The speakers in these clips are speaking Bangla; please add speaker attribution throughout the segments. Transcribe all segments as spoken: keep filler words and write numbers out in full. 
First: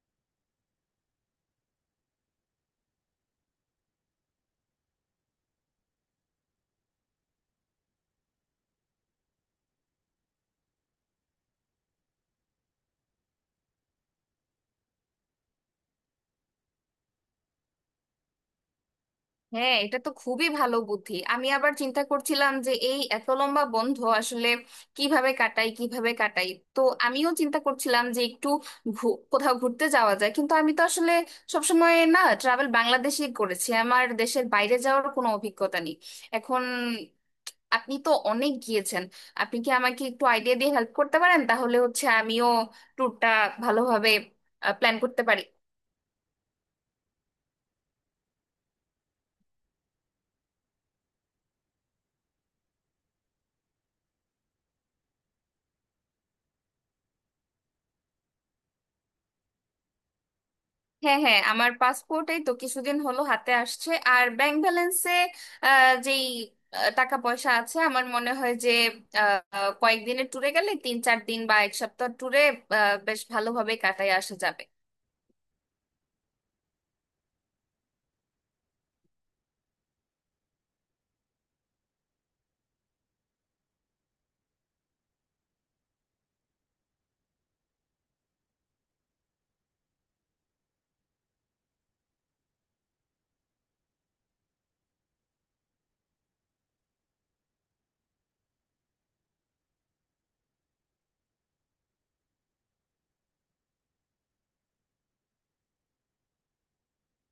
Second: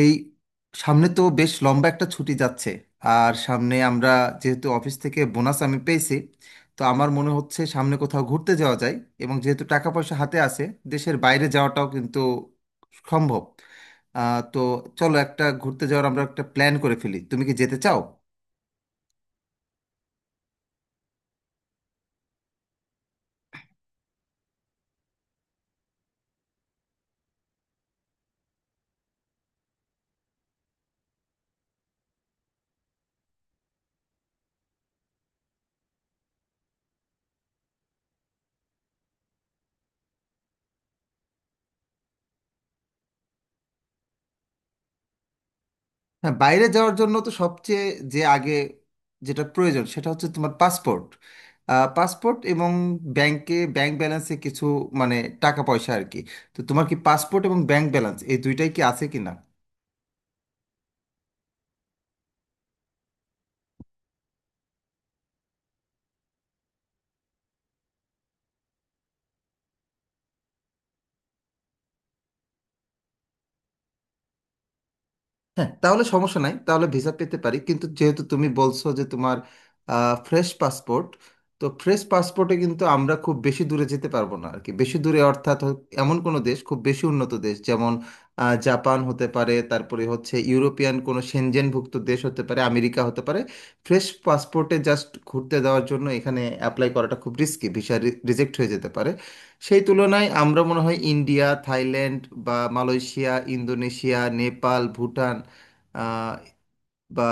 Speaker 1: এই সামনে তো বেশ লম্বা একটা ছুটি যাচ্ছে। আর সামনে আমরা, যেহেতু অফিস থেকে বোনাস আমি পেয়েছি, তো আমার মনে হচ্ছে সামনে কোথাও ঘুরতে যাওয়া যায়। এবং যেহেতু টাকা পয়সা হাতে আছে, দেশের বাইরে যাওয়াটাও কিন্তু সম্ভব। আহ, তো চলো একটা ঘুরতে যাওয়ার আমরা একটা প্ল্যান করে ফেলি, তুমি কি যেতে চাও?
Speaker 2: হ্যাঁ, এটা তো খুবই ভালো বুদ্ধি। আমি আবার চিন্তা করছিলাম যে এই এত লম্বা বন্ধ আসলে কিভাবে কাটাই কিভাবে কাটাই। তো আমিও চিন্তা করছিলাম যে একটু ঘু- কোথাও ঘুরতে যাওয়া যায়, কিন্তু আমি তো আসলে সবসময় না ট্রাভেল বাংলাদেশেই করেছি। আমার দেশের বাইরে যাওয়ার কোনো অভিজ্ঞতা নেই। এখন আপনি তো অনেক গিয়েছেন। আপনি কি আমাকে একটু আইডিয়া দিয়ে হেল্প করতে পারেন, তাহলে হচ্ছে আমিও ট্যুরটা ভালোভাবে প্ল্যান করতে পারি?
Speaker 1: হ্যাঁ, বাইরে যাওয়ার জন্য তো সবচেয়ে যে আগে যেটা প্রয়োজন সেটা হচ্ছে তোমার পাসপোর্ট। পাসপোর্ট এবং ব্যাংকে ব্যাংক ব্যালেন্সে কিছু, মানে, টাকা পয়সা আর কি। তো তোমার কি পাসপোর্ট এবং ব্যাংক ব্যালেন্স এই দুইটাই কি আছে কিনা?
Speaker 2: হ্যাঁ, হ্যাঁ, আমার পাসপোর্টেই তো কিছুদিন হলো হাতে আসছে। আর ব্যাংক ব্যালেন্সে যেই আহ, টাকা পয়সা আছে, আমার মনে হয় যে আহ, কয়েকদিনের ট্যুরে গেলে তিন চার দিন বা এক সপ্তাহ ট্যুরে বেশ ভালোভাবে কাটায় আসা যাবে।
Speaker 1: হ্যাঁ তাহলে সমস্যা নাই, তাহলে ভিসা পেতে পারি, কিন্তু যেহেতু তুমি বলছো যে তোমার ফ্রেশ পাসপোর্ট, তো ফ্রেশ পাসপোর্টে কিন্তু আমরা খুব বেশি দূরে যেতে পারবো না আর কি। বেশি দূরে অর্থাৎ হ- এমন কোনো দেশ, খুব বেশি উন্নত দেশ, যেমন আহ, জাপান হতে পারে, তারপরে হচ্ছে ইউরোপিয়ান কোনো সেনজেনভুক্ত দেশ হতে পারে, আমেরিকা হতে পারে। ফ্রেশ পাসপোর্টে জাস্ট ঘুরতে দেওয়ার জন্য এখানে অ্যাপ্লাই করাটা খুব রিস্কি, ভিসা রিজেক্ট হয়ে যেতে পারে। সেই তুলনায় আমরা মনে হয় ইন্ডিয়া, থাইল্যান্ড, বা মালয়েশিয়া, ইন্দোনেশিয়া, নেপাল, ভুটান আহ, বা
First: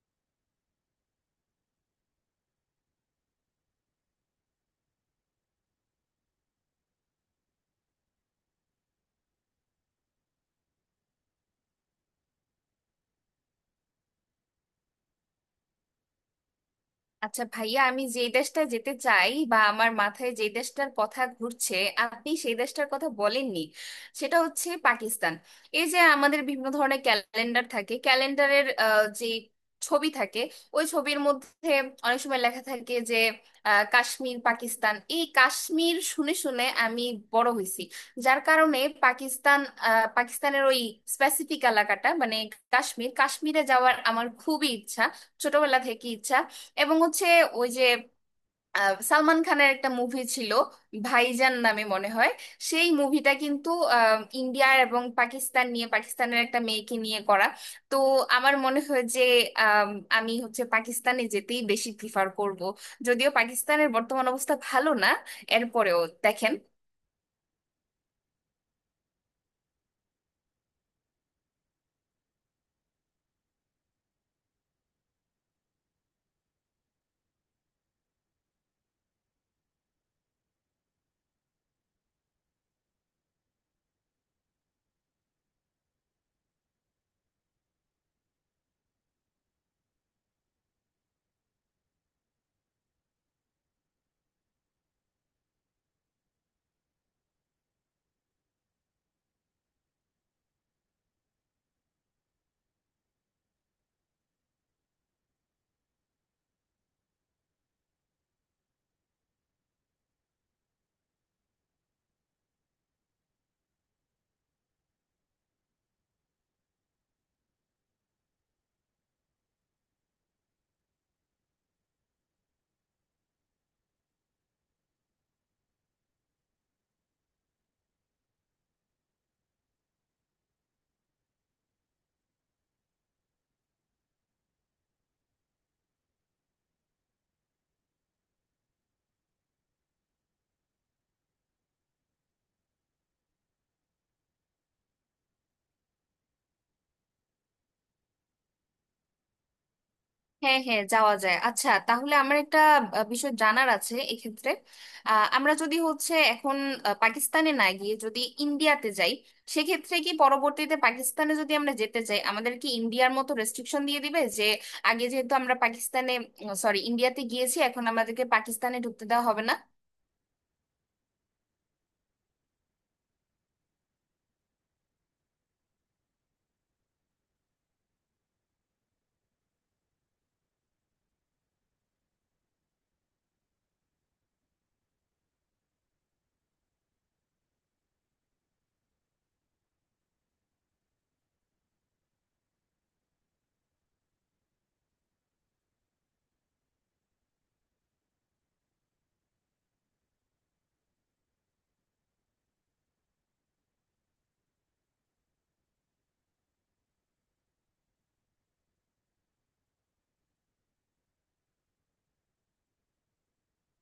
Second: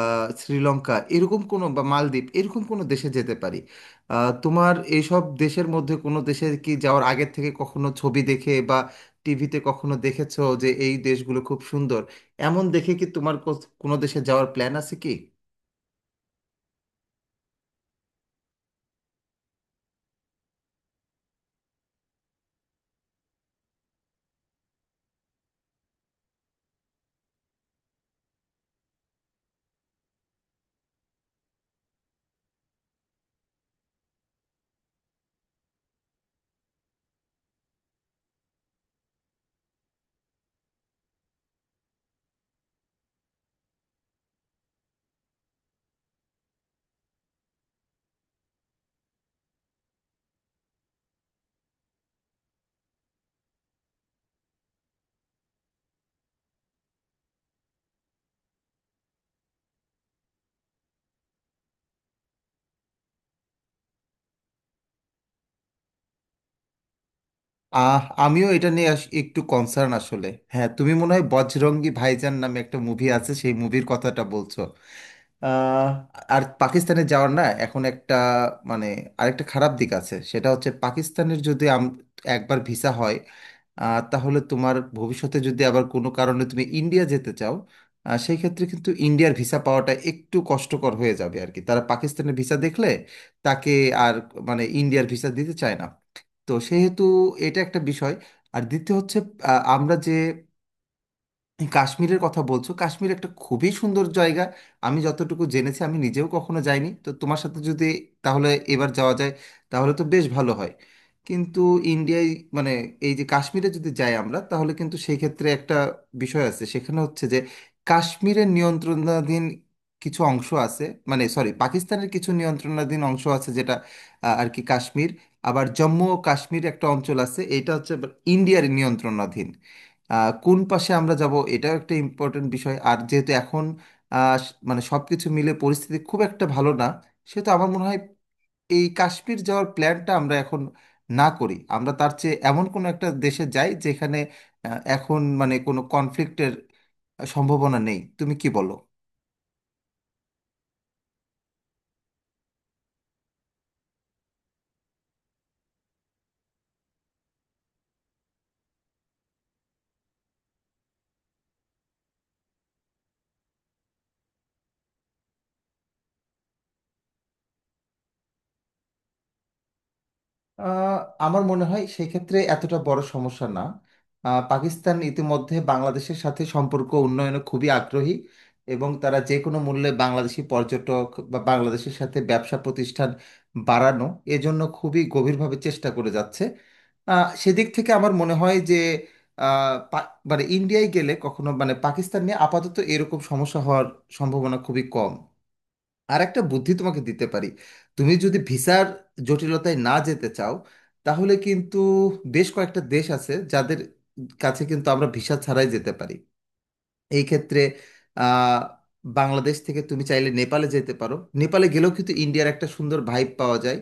Speaker 1: শ্রীলঙ্কা এরকম কোনো, বা মালদ্বীপ এরকম কোনো দেশে যেতে পারি। আহ, তোমার এইসব দেশের মধ্যে কোনো দেশে কি যাওয়ার আগের থেকে কখনো ছবি দেখে বা টিভিতে কখনো দেখেছো যে এই দেশগুলো খুব সুন্দর, এমন দেখে কি তোমার কোস- কোনো দেশে যাওয়ার প্ল্যান আছে কি?
Speaker 2: আচ্ছা ভাইয়া, আমি যে দেশটা যেতে চাই বা আমার মাথায় যে দেশটার কথা ঘুরছে, আপনি সেই দেশটার কথা বলেননি। সেটা হচ্ছে পাকিস্তান। এই যে আমাদের বিভিন্ন ধরনের ক্যালেন্ডার থাকে, ক্যালেন্ডারের যে ছবি থাকে, ওই ছবির মধ্যে অনেক সময় লেখা থাকে যে আহ, কাশ্মীর পাকিস্তান। এই কাশ্মীর শুনে শুনে আমি বড় হয়েছি। যার কারণে পাকিস্তান, আহ, পাকিস্তানের ওই স্পেসিফিক এলাকাটা মানে কাশ্মীর, কাশ্মীরে যাওয়ার আমার খুবই ইচ্ছা, ছোটবেলা থেকে ইচ্ছা। এবং হচ্ছে ওই যে আহ, সালমান খানের একটা মুভি ছিল, ভাইজান নামে মনে হয়। সেই মুভিটা কিন্তু আহ, ইন্ডিয়া এবং পাকিস্তান নিয়ে, পাকিস্তানের একটা মেয়েকে নিয়ে করা। তো আমার মনে হয় যে আম, আমি হচ্ছে পাকিস্তানে যেতেই বেশি প্রিফার করব। যদিও পাকিস্তানের বর্তমান অবস্থা ভালো না, এরপরেও দেখেন।
Speaker 1: আহ আমিও এটা নিয়ে আস- একটু কনসার্ন আসলে। হ্যাঁ, তুমি মনে হয় বজরঙ্গি ভাইজান নামে একটা মুভি আছে, সেই মুভির কথাটা বলছো। আহ, আর পাকিস্তানে যাওয়ার, না এখন একটা, মানে, আরেকটা খারাপ দিক আছে, সেটা হচ্ছে পাকিস্তানের যদি আম- একবার ভিসা হয়, আহ, তাহলে তোমার ভবিষ্যতে যদি আবার কোনো কারণে তুমি ইন্ডিয়া যেতে চাও, আহ, সেই ক্ষেত্রে কিন্তু ইন্ডিয়ার ভিসা পাওয়াটা একটু কষ্টকর হয়ে যাবে আর কি, তারা পাকিস্তানের ভিসা দেখলে তাকে আর, মানে, ইন্ডিয়ার ভিসা দিতে চায় না। তো সেহেতু এটা একটা বিষয়। আর দ্বিতীয় হচ্ছে, আহ, আমরা যে এই কাশ্মীরের কথা বলছো, কাশ্মীর একটা খুবই সুন্দর জায়গা। আমি যতটুকু জেনেছি, আমি নিজেও কখনো যাইনি, তো তোমার সাথে যদি তাহলে এবার যাওয়া যায় তাহলে তো বেশ ভালো হয়। কিন্তু ইন্ডিয়ায়, মানে, এই যে কাশ্মীরে যদি যাই আমরা তাহলে কিন্তু সেই ক্ষেত্রে একটা বিষয় আছে, সেখানে হচ্ছে যে কাশ্মীরের নিয়ন্ত্রণাধীন কিছু অংশ আছে, মানে সরি, পাকিস্তানের কিছু নিয়ন্ত্রণাধীন অংশ আছে যেটা, আহ, আর কি কাশ্মীর। আবার জম্মু ও কাশ্মীর একটা অঞ্চল আছে, এটা হচ্ছে আবার ইন্ডিয়ার নিয়ন্ত্রণাধীন। আহ, কোন পাশে আমরা যাব এটাও একটা ইম্পর্টেন্ট বিষয়। আর যেহেতু এখন আহ, স- মানে সব কিছু মিলে পরিস্থিতি খুব একটা ভালো না, সেহেতু আমার মনে হয় এই কাশ্মীর যাওয়ার প্ল্যানটা আমরা এখন না করি, আমরা তার চেয়ে এমন কোনো একটা দেশে যাই যেখানে আহ, এখন মানে কোনো কনফ্লিক্টের সম্ভাবনা নেই, তুমি কি বলো?
Speaker 2: হ্যাঁ, হ্যাঁ, যাওয়া যায়। আচ্ছা তাহলে আমার একটা আহ, বিষয় জানার আছে এক্ষেত্রে। আহ, আমরা যদি হচ্ছে এখন আহ, পাকিস্তানে না গিয়ে যদি ইন্ডিয়াতে যাই, সেক্ষেত্রে কি পরবর্তীতে পাকিস্তানে যদি আমরা যেতে চাই, আমাদের কি ইন্ডিয়ার মতো রেস্ট্রিকশন দিয়ে দিবে যে আগে যেহেতু আমরা পাকিস্তানে, সরি, ইন্ডিয়াতে গিয়েছি, এখন আমাদেরকে পাকিস্তানে ঢুকতে দেওয়া হবে না?
Speaker 1: আহ, আমার মনে হয় সেক্ষেত্রে এতটা বড় সমস্যা না। আহ, পাকিস্তান ইতিমধ্যে বাংলাদেশের সাথে সম্পর্ক উন্নয়নে খুবই আগ্রহী, এবং তারা যে কোনো মূল্যে বাংলাদেশি পর্যটক বা বাংলাদেশের সাথে ব্যবসা প্রতিষ্ঠান বাড়ানো, এজন্য খুবই গভীরভাবে চেষ্টা করে যাচ্ছে। আহ, সেদিক থেকে আমার মনে হয় যে, আহ, পা- মানে ইন্ডিয়ায় গেলে কখনো, মানে, পাকিস্তান নিয়ে আপাতত এরকম সমস্যা হওয়ার সম্ভাবনা খুবই কম। আর একটা বুদ্ধি তোমাকে দিতে পারি, তুমি যদি ভিসার জটিলতায় না যেতে চাও তাহলে কিন্তু বেশ কয়েকটা দেশ আছে যাদের কাছে কিন্তু আমরা ভিসা ছাড়াই যেতে পারি। এই ক্ষেত্রে আহ, বাংলাদেশ থেকে তুমি চাইলে নেপালে যেতে পারো। নেপালে গেলেও কিন্তু ইন্ডিয়ার একটা সুন্দর ভাইব পাওয়া যায়,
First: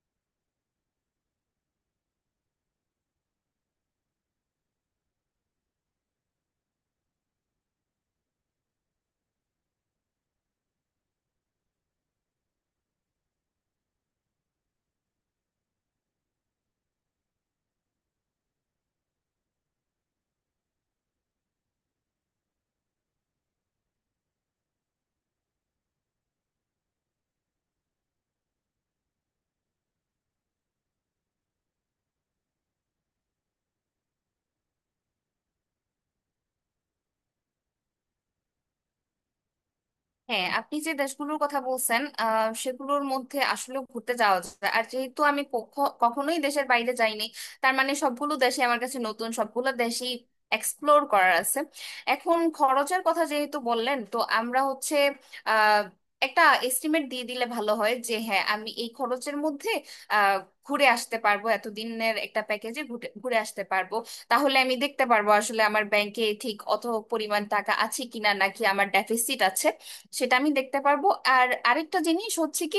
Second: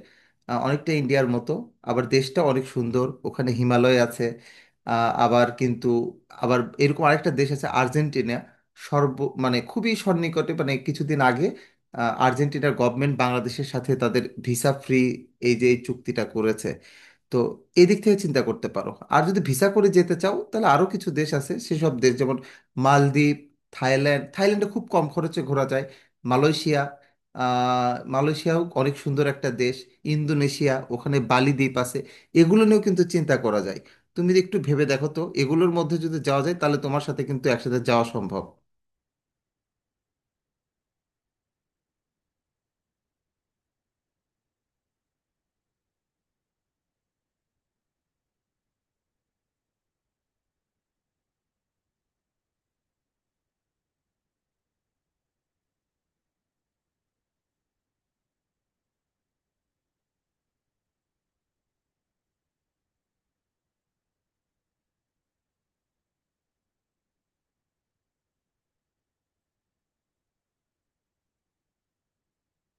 Speaker 1: আহ, অনেকটা ইন্ডিয়ার মতো, আবার দেশটা অনেক সুন্দর, ওখানে হিমালয় আছে। আহ, আবার কিন্তু আবার এরকম আরেকটা দেশ আছে, আর্জেন্টিনা। সর্ব, মানে, খুবই সন্নিকটে, মানে, কিছুদিন আগে আহ, আর্জেন্টিনার গভর্নমেন্ট বাংলাদেশের সাথে তাদের ভিসা ফ্রি, এই যে এই চুক্তিটা করেছে। তো এদিক থেকে চিন্তা করতে পারো। আর যদি ভিসা করে যেতে চাও তাহলে আরো কিছু দেশ আছে, সেসব দেশ যেমন মালদ্বীপ, থাইল্যান্ড; থাইল্যান্ডে খুব কম খরচে ঘোরা যায়। মালয়েশিয়া, আহ, মালয়েশিয়াও অনেক সুন্দর একটা দেশ। ইন্দোনেশিয়া, ওখানে বালি দ্বীপ আছে। এগুলো নিয়েও কিন্তু চিন্তা করা যায়। তুমি একটু ভেবে দেখো তো, এগুলোর মধ্যে যদি যাওয়া যায় তাহলে তোমার সাথে কিন্তু একসাথে যাওয়া সম্ভব।
Speaker 2: হ্যাঁ, আপনি যে দেশগুলোর কথা বলছেন আহ, সেগুলোর মধ্যে আসলে ঘুরতে যাওয়া যায়। আর যেহেতু আমি কখ- কখনোই দেশের বাইরে যাইনি, তার মানে সবগুলো দেশে আমার কাছে নতুন, সবগুলো দেশই এক্সপ্লোর করার আছে। এখন খরচের কথা যেহেতু বললেন, তো আমরা হচ্ছে আহ একটা এস্টিমেট দিয়ে দিলে ভালো হয় যে হ্যাঁ, আমি এই খরচের মধ্যে আহ ঘুরে আসতে পারবো, এতদিনের একটা প্যাকেজে ঘুরে ঘুরে আসতে পারবো। তাহলে আমি দেখতে পারবো আসলে আমার ব্যাংকে ঠিক অত পরিমাণ টাকা আছে কিনা নাকি আমার ডেফিসিট আছে, সেটা আমি দেখতে পারবো। আর আরেকটা জিনিস হচ্ছে কি,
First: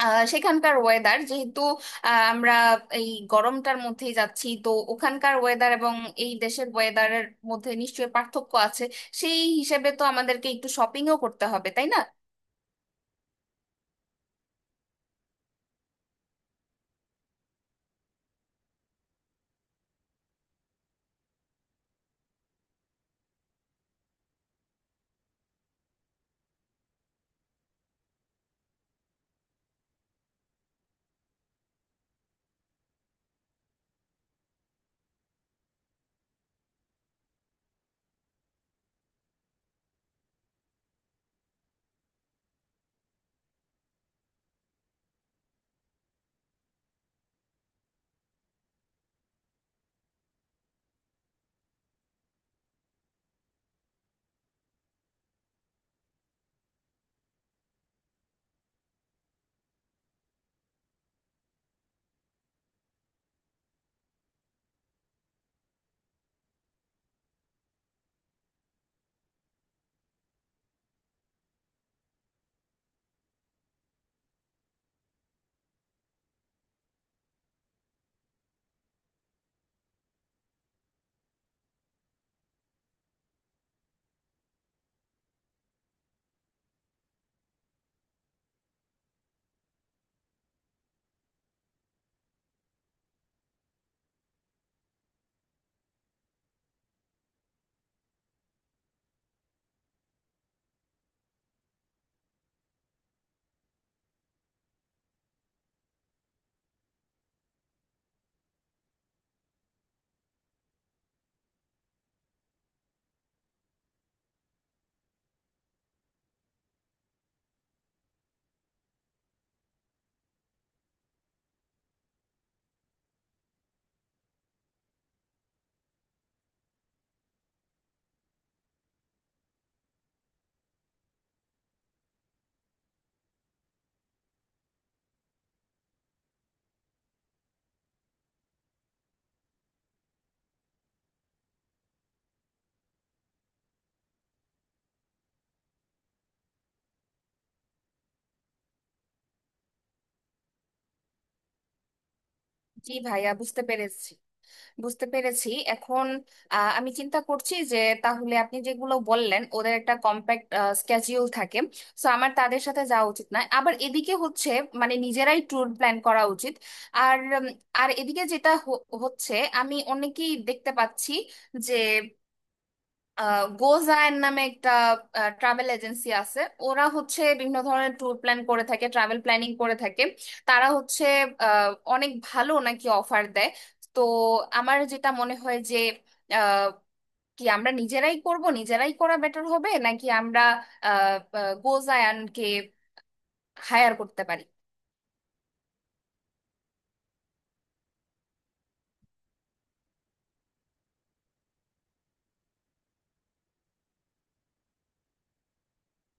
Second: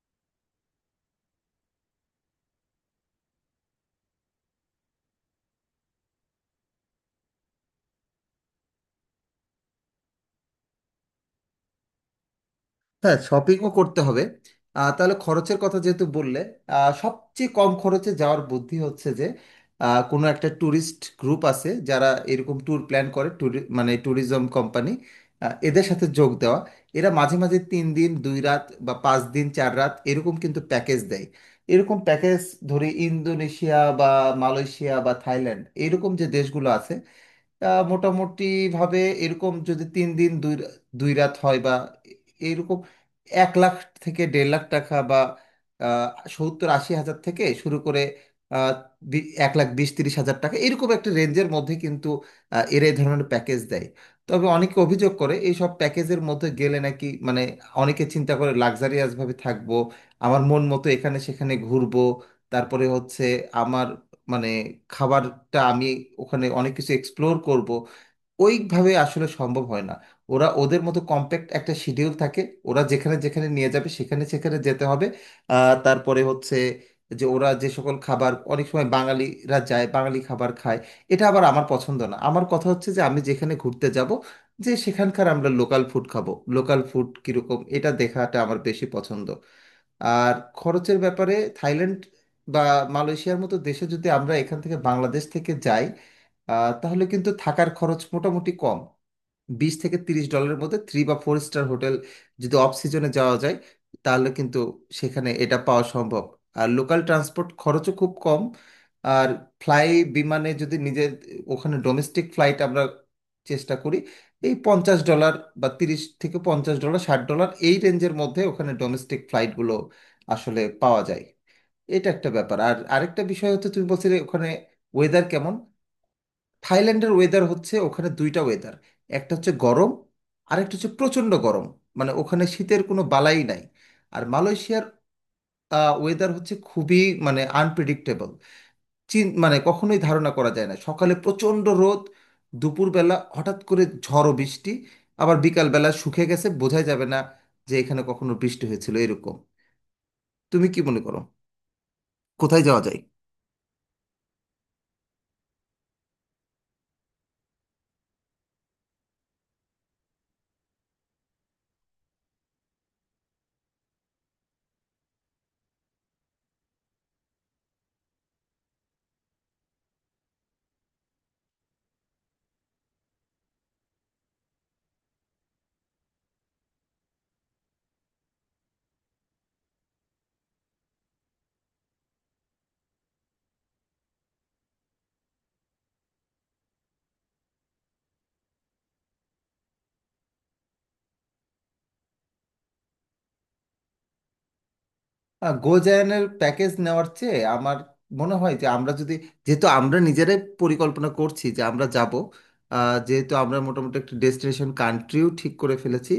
Speaker 2: আহ, সেখানকার ওয়েদার যেহেতু, আহ, আমরা এই গরমটার মধ্যেই যাচ্ছি, তো ওখানকার ওয়েদার এবং এই দেশের ওয়েদারের মধ্যে নিশ্চয়ই পার্থক্য আছে। সেই হিসেবে তো আমাদেরকে একটু শপিংও করতে হবে, তাই না?
Speaker 1: হ্যাঁ, শপিংও করতে হবে। আহ, তাহলে খরচের কথা যেহেতু বললে, আহ, সবচেয়ে কম খরচে যাওয়ার বুদ্ধি হচ্ছে যে আহ, কোনো একটা ট্যুরিস্ট গ্রুপ আছে যারা এরকম ট্যুর প্ল্যান করে, ট্যুরি মানে ট্যুরিজম কোম্পানি, এদের সাথে যোগ দেওয়া। এরা মাঝে মাঝে তিন দিন দুই রাত বা পাঁচ দিন চার রাত এরকম কিন্তু প্যাকেজ দেয়। এরকম প্যাকেজ, ধরি ইন্দোনেশিয়া বা মালয়েশিয়া বা থাইল্যান্ড এরকম যে দেশগুলো আছে, আহ, মোটামুটি ভাবে এরকম যদি তিন দিন দুই রা- দুই রাত হয় বা এরকম, এক লাখ থেকে দেড় লাখ টাকা বা আহ, সত্তর আশি হাজার থেকে শুরু করে আহ, বি- এক লাখ বিশ তিরিশ হাজার টাকা এরকম একটা রেঞ্জের মধ্যে কিন্তু আহ, এরা এই ধরনের প্যাকেজ দেয়। তবে অনেকে অভিযোগ করে এই সব প্যাকেজের মধ্যে গেলে নাকি, মানে, অনেকে চিন্তা করে লাক্সারিয়াস ভাবে থাকবো, আমার মন মতো এখানে সেখানে ঘুরবো, তারপরে হচ্ছে আমার, মানে, খাবারটা আমি ওখানে অনেক কিছু এক্সপ্লোর করব, ওইভাবে আসলে সম্ভব হয় না। ওরা ওদের মতো কম্প্যাক্ট একটা শিডিউল থাকে, ওরা যেখানে যেখানে নিয়ে যাবে সেখানে সেখানে যেতে হবে। আহ, তারপরে হচ্ছে যে ওরা যে সকল খাবার, অনেক সময় বাঙালিরা যায় বাঙালি খাবার খায়, এটা আবার আমার পছন্দ না। আমার কথা হচ্ছে যে আমি যেখানে ঘুরতে যাব যে সেখানকার আমরা লোকাল ফুড খাবো, লোকাল ফুড কীরকম এটা দেখাটা আমার বেশি পছন্দ। আর খরচের ব্যাপারে থাইল্যান্ড বা মালয়েশিয়ার মতো দেশে যদি আমরা এখান থেকে, বাংলাদেশ থেকে যাই, আহ, তাহলে কিন্তু থাকার খরচ মোটামুটি কম, বিশ থেকে তিরিশ ডলারের মধ্যে থ্রি বা ফোর স্টার হোটেল, যদি অফ সিজনে যাওয়া যায় তাহলে কিন্তু সেখানে এটা পাওয়া সম্ভব। আর লোকাল ট্রান্সপোর্ট খরচও খুব কম। আর ফ্লাই, বিমানে যদি নিজের, ওখানে ডোমেস্টিক ফ্লাইট আমরা চেষ্টা করি, এই পঞ্চাশ ডলার বা তিরিশ থেকে পঞ্চাশ ডলার, ষাট ডলার এই রেঞ্জের মধ্যে ওখানে ডোমেস্টিক ফ্লাইটগুলো আসলে পাওয়া যায়। এটা একটা ব্যাপার। আর আরেকটা বিষয় হচ্ছে তুমি বলছিলে ওখানে ওয়েদার কেমন, থাইল্যান্ডের ওয়েদার হচ্ছে ওখানে দুইটা ওয়েদার, একটা হচ্ছে গরম আর একটা হচ্ছে প্রচণ্ড গরম, মানে ওখানে শীতের কোনো বালাই নাই। আর মালয়েশিয়ার ওয়েদার হচ্ছে খুবই, মানে, আনপ্রেডিক্টেবল, চিন মানে কখনোই ধারণা করা যায় না, সকালে প্রচণ্ড রোদ, দুপুরবেলা হঠাৎ করে ঝড় ও বৃষ্টি, আবার বিকালবেলা শুকিয়ে গেছে, বোঝাই যাবে না যে এখানে কখনো বৃষ্টি হয়েছিল এরকম। তুমি কি মনে করো কোথায় যাওয়া
Speaker 2: জি
Speaker 1: যায়?
Speaker 2: ভাইয়া, বুঝতে পেরেছি, বুঝতে পেরেছি। এখন আহ, আমি চিন্তা করছি যে তাহলে আপনি যেগুলো বললেন, ওদের একটা কম্প্যাক্ট স্কেজিউল থাকে, সো আমার তাদের সাথে যাওয়া উচিত নয়। আবার এদিকে হচ্ছে মানে নিজেরাই ট্যুর প্ল্যান করা উচিত। আর উম, আর এদিকে যেটা হ- হচ্ছে, আমি অনেকেই দেখতে পাচ্ছি যে গোজায়ন নামে একটা ট্রাভেল এজেন্সি আছে। ওরা হচ্ছে বিভিন্ন ধরনের ট্যুর প্ল্যান করে থাকে, ট্রাভেল প্ল্যানিং করে থাকে। তারা হচ্ছে আহ, অনেক ভালো নাকি অফার দেয়। তো আমার যেটা মনে হয় যে আহ, কি আমরা নিজেরাই করব, নিজেরাই করা বেটার হবে, নাকি আমরা গোজায়ানকে হায়ার করতে পারি?
Speaker 1: আহ, গোজায়নের প্যাকেজ নেওয়ার চেয়ে আমার মনে হয় যে আমরা যদি, যেহেতু আমরা নিজেরাই পরিকল্পনা করছি যে আমরা যাব, আহ, যেহেতু আমরা মোটামুটি একটা ডেস্টিনেশন কান্ট্রিও ঠিক করে ফেলেছি,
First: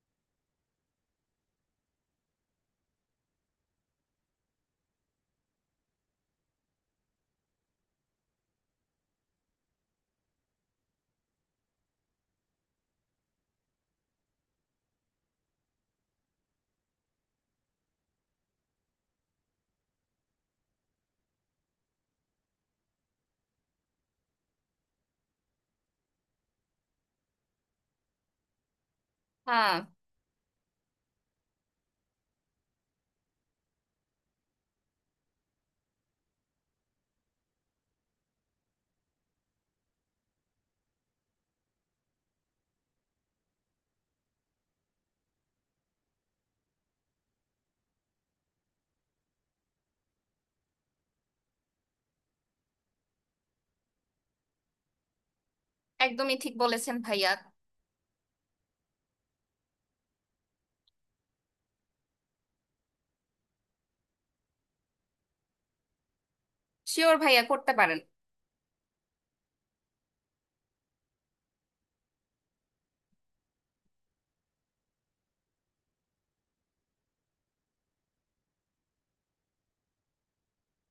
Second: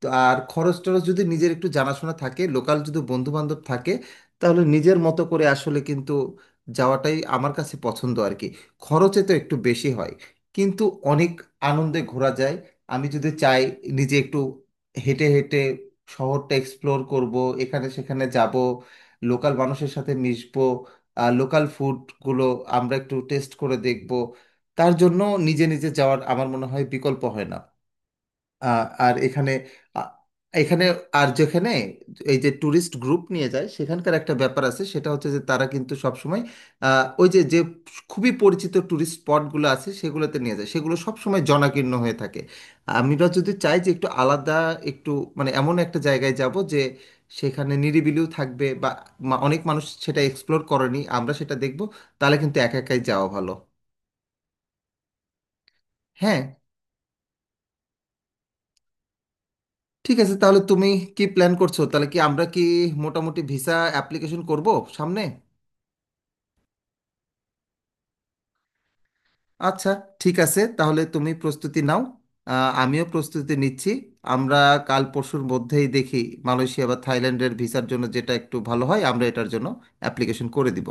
Speaker 1: তো আর খরচ টরচ যদি নিজের একটু জানাশোনা থাকে, লোকাল যদি বন্ধু বান্ধব থাকে, তাহলে নিজের মতো করে আসলে কিন্তু যাওয়াটাই আমার কাছে পছন্দ আর কি। খরচে তো একটু বেশি হয় কিন্তু অনেক আনন্দে ঘোরা যায়। আমি যদি চাই নিজে একটু হেঁটে হেঁটে শহরটা এক্সপ্লোর করব, এখানে সেখানে যাব, লোকাল মানুষের সাথে মিশবো, লোকাল ফুডগুলো আমরা একটু টেস্ট করে দেখব, তার জন্য নিজে নিজে যাওয়ার আমার মনে হয় বিকল্প হয় না। আহ, আর এখানে,
Speaker 2: হ্যাঁ,
Speaker 1: আ- এখানে আর যেখানে এই যে ট্যুরিস্ট গ্রুপ নিয়ে যায় সেখানকার একটা ব্যাপার আছে, সেটা হচ্ছে যে তারা কিন্তু সবসময় আহ, ওই যে যে খুবই পরিচিত ট্যুরিস্ট স্পটগুলো আছে সেগুলোতে নিয়ে যায়, সেগুলো সবসময় জনাকীর্ণ হয়ে থাকে। আমরা যদি চাই যে একটু আলাদা, একটু, মানে, এমন একটা জায়গায় যাব যে সেখানে নিরিবিলিও থাকবে, বা মা- অনেক মানুষ সেটা এক্সপ্লোর করেনি আমরা সেটা দেখব, তাহলে কিন্তু একা একাই যাওয়া ভালো।
Speaker 2: একদমই
Speaker 1: হ্যাঁ
Speaker 2: ঠিক বলেছেন ভাইয়া।
Speaker 1: ঠিক আছে, তাহলে তুমি কি প্ল্যান করছো, তাহলে কি আমরা কি মোটামুটি ভিসা অ্যাপ্লিকেশন করব সামনে?
Speaker 2: শিওর ভাইয়া, করতে পারেন।
Speaker 1: আচ্ছা, ঠিক আছে, তাহলে তুমি প্রস্তুতি নাও, আহ, আমিও প্রস্তুতি নিচ্ছি। আমরা কাল পরশুর মধ্যেই দেখি মালয়েশিয়া বা থাইল্যান্ডের ভিসার জন্য যেটা একটু ভালো হয় আমরা এটার জন্য অ্যাপ্লিকেশন করে দিব।